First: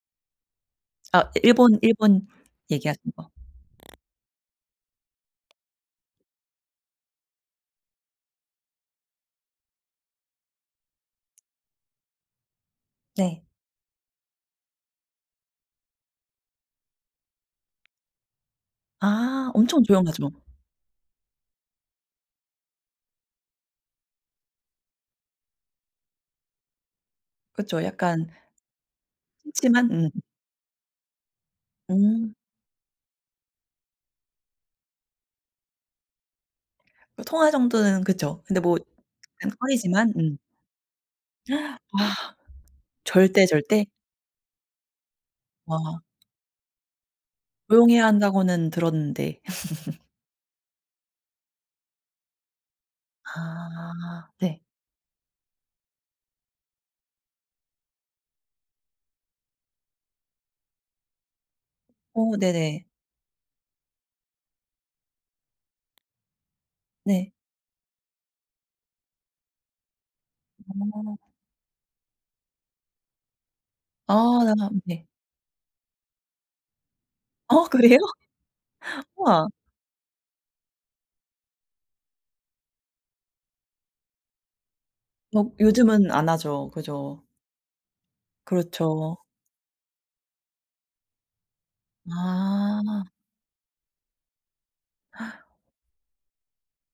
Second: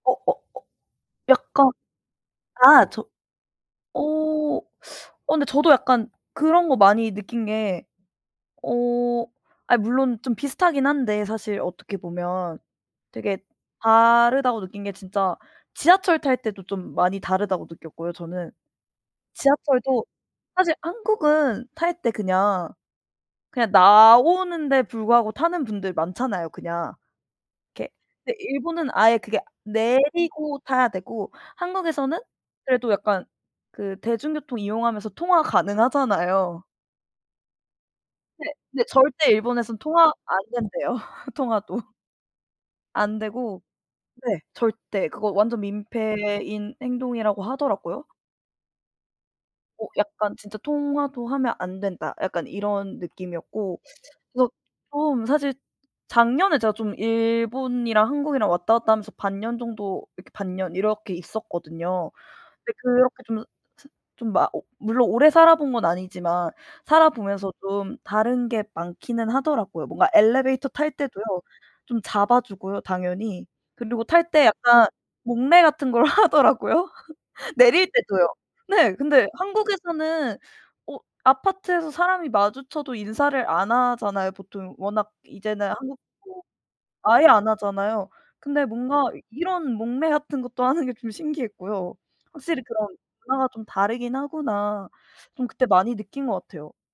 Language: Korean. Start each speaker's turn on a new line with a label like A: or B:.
A: 어 어 어
B: 아
A: 약간
B: 일본, 일본
A: 아 저
B: 얘기하시는 거.
A: 어 어 근데 저도 약간 그런 거 많이 느낀 게 어 아 물론 좀 비슷하긴 한데 사실 어떻게 보면 되게
B: 네.
A: 다르다고 느낀 게 진짜 지하철 탈 때도 좀 많이 다르다고 느꼈고요 저는.
B: 아 엄청
A: 지하철도
B: 조용하죠.
A: 사실 한국은 탈 때 그냥, 그냥 나오는데 불구하고 타는 분들 많잖아요 그냥.
B: 그쵸.
A: 게
B: 약간
A: 근데 일본은 아예 그게
B: 흔치만. 음.
A: 내리고 타야 되고 한국에서는
B: 음.
A: 그래도 약간 그 대중교통 이용하면서 통화 가능하잖아요.
B: 그 통화 정도는 그쵸.
A: 네.
B: 근데 뭐
A: 근데 절대
B: 약간
A: 일본에선 통화
B: 꺼리지만
A: 안
B: 음.
A: 된대요 통화도.
B: 아
A: 안
B: 절대
A: 되고
B: 절대?
A: 네 절대. 그거 완전
B: 아.
A: 민폐인 행동이라고 하더라고요.
B: 조용해야 한다고는 들었는데.
A: 어 약간 진짜 '통화도 하면 안 된다.' 약간 이런 느낌이었고
B: 아
A: 그래서
B: 네.
A: 좀 사실 작년에 제가 좀 일본이랑 한국이랑 왔다 갔다 하면서 반 년 정도 이렇게 반 년 이렇게 있었거든요.
B: 어
A: 근데
B: 네네.
A: 그렇게 좀 사 좀 막 어 물론 오래 살아본 건 아니지만 살아
B: 네.
A: 보면서 좀 다른 게 많기는 하더라고요. 뭔가 엘리베이터 탈
B: 아.
A: 때도요. 좀 잡아 주고요 당연히. 그리고 탈 때
B: 아.
A: 약간
B: 네.
A: 목례 같은 걸 하더라고요.
B: 어
A: 내릴
B: 그래요?
A: 때도요. 네. 근데
B: 와.
A: 한국에서는 어 아파트에서 사람이 마주쳐도 인사를 안 하잖아요 보통. 워낙
B: 뭐
A: 이제는
B: 요즘은
A: 한국도
B: 안하죠. 그죠?
A: 아예 안 하잖아요. 근데 뭔가
B: 그렇죠.
A: 이런 목례 같은 것도 하는 게 좀 신기했고요. '확실히 그런
B: 아.
A: 문화가 좀 다르긴 하구나.' 좀 그때 많이 느낀 것 같아요.